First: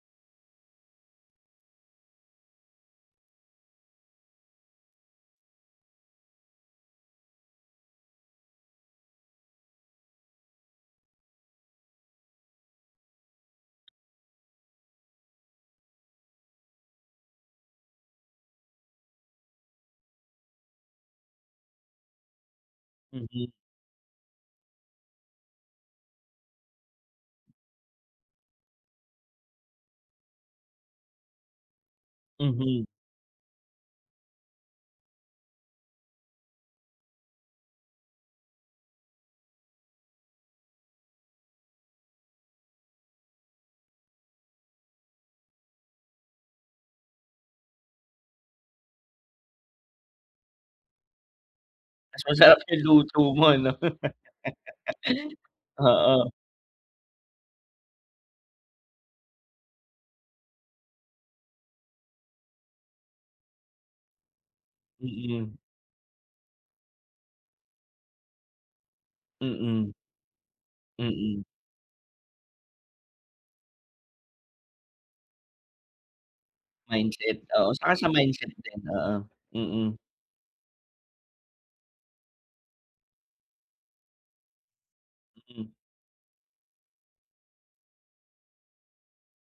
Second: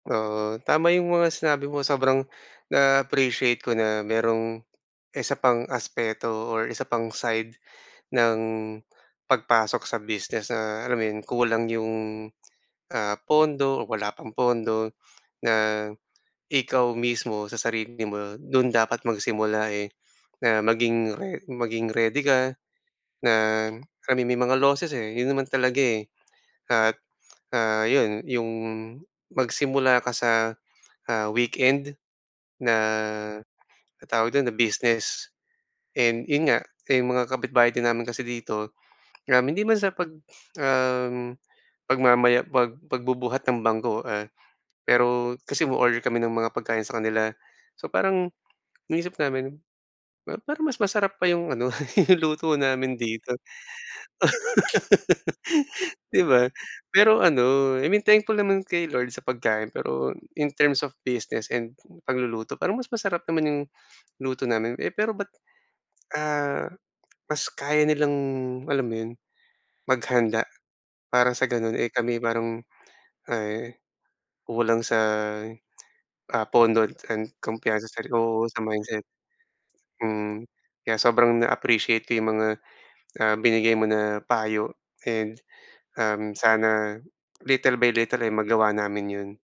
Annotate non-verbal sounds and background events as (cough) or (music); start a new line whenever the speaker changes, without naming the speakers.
Oo, tama yung mga sinabi mo sobrang (gasps) na-appreciate ko na merong isa pang aspeto or isa pang side (gasps) ng (gasps) pagpasok sa business na, alam mo yun? Kulang yung ah, pondo o wala pang pondo, (gasps) na, ikaw mismo sa sarili mo dun dapat magsimula eh. (gasps) Na maging re maging ready ka na
Mhm.
I mean may mga losses eh, yun naman talaga eh. (gasps) At (gasps) ah, 'yon, yung magsimula ka sa (gasps) ah, weekend na
Mhm.
'no tawag dun? Na business. And yun nga 'yong mga kapitbahay din namin kasi dito, (gasps) um, hindi man sa pag (gasps) um, (gasps) pagmamaya pag pagbubuhat ng bangko ah, (gasps) pero kasi umo-order kami ng mga pagkain sa kanila. (gasps) So parang iniisip namin par parang mas masarap pa 'yong ano (laughs)
Mas
luto
masarap yung
namin
luto
dito.
mo ano. (laughs)
(gasps) (laughs) Di
Oo.
ba? (gasps) Pero ano I mean thankful naman kay Lord sa pagkain, pero in terms of business and pagluluto parang mas masarap naman yung (gasps) luto namin eh, pero ba't
Mm.
(gasps) ah, mas kaya nilang alam mo yun? (gasps)
Mm.
Maghanda, para
Mm.
sa ganon eh, kami parang (gasps) ay, kulang sa (gasps) ah, pondo and
Mindset, oo,
kumpiyansa
tsaka
sa
sa
sari oo
mindset
sa
din,
mindset.
oo, mm.
Mm. Kaya sobrang na-appreciate ko 'yong mga (gasps) ah, binigay mo na payo, and
Mm.
(gasps) um, sana little by little eh, magawa namin 'yon.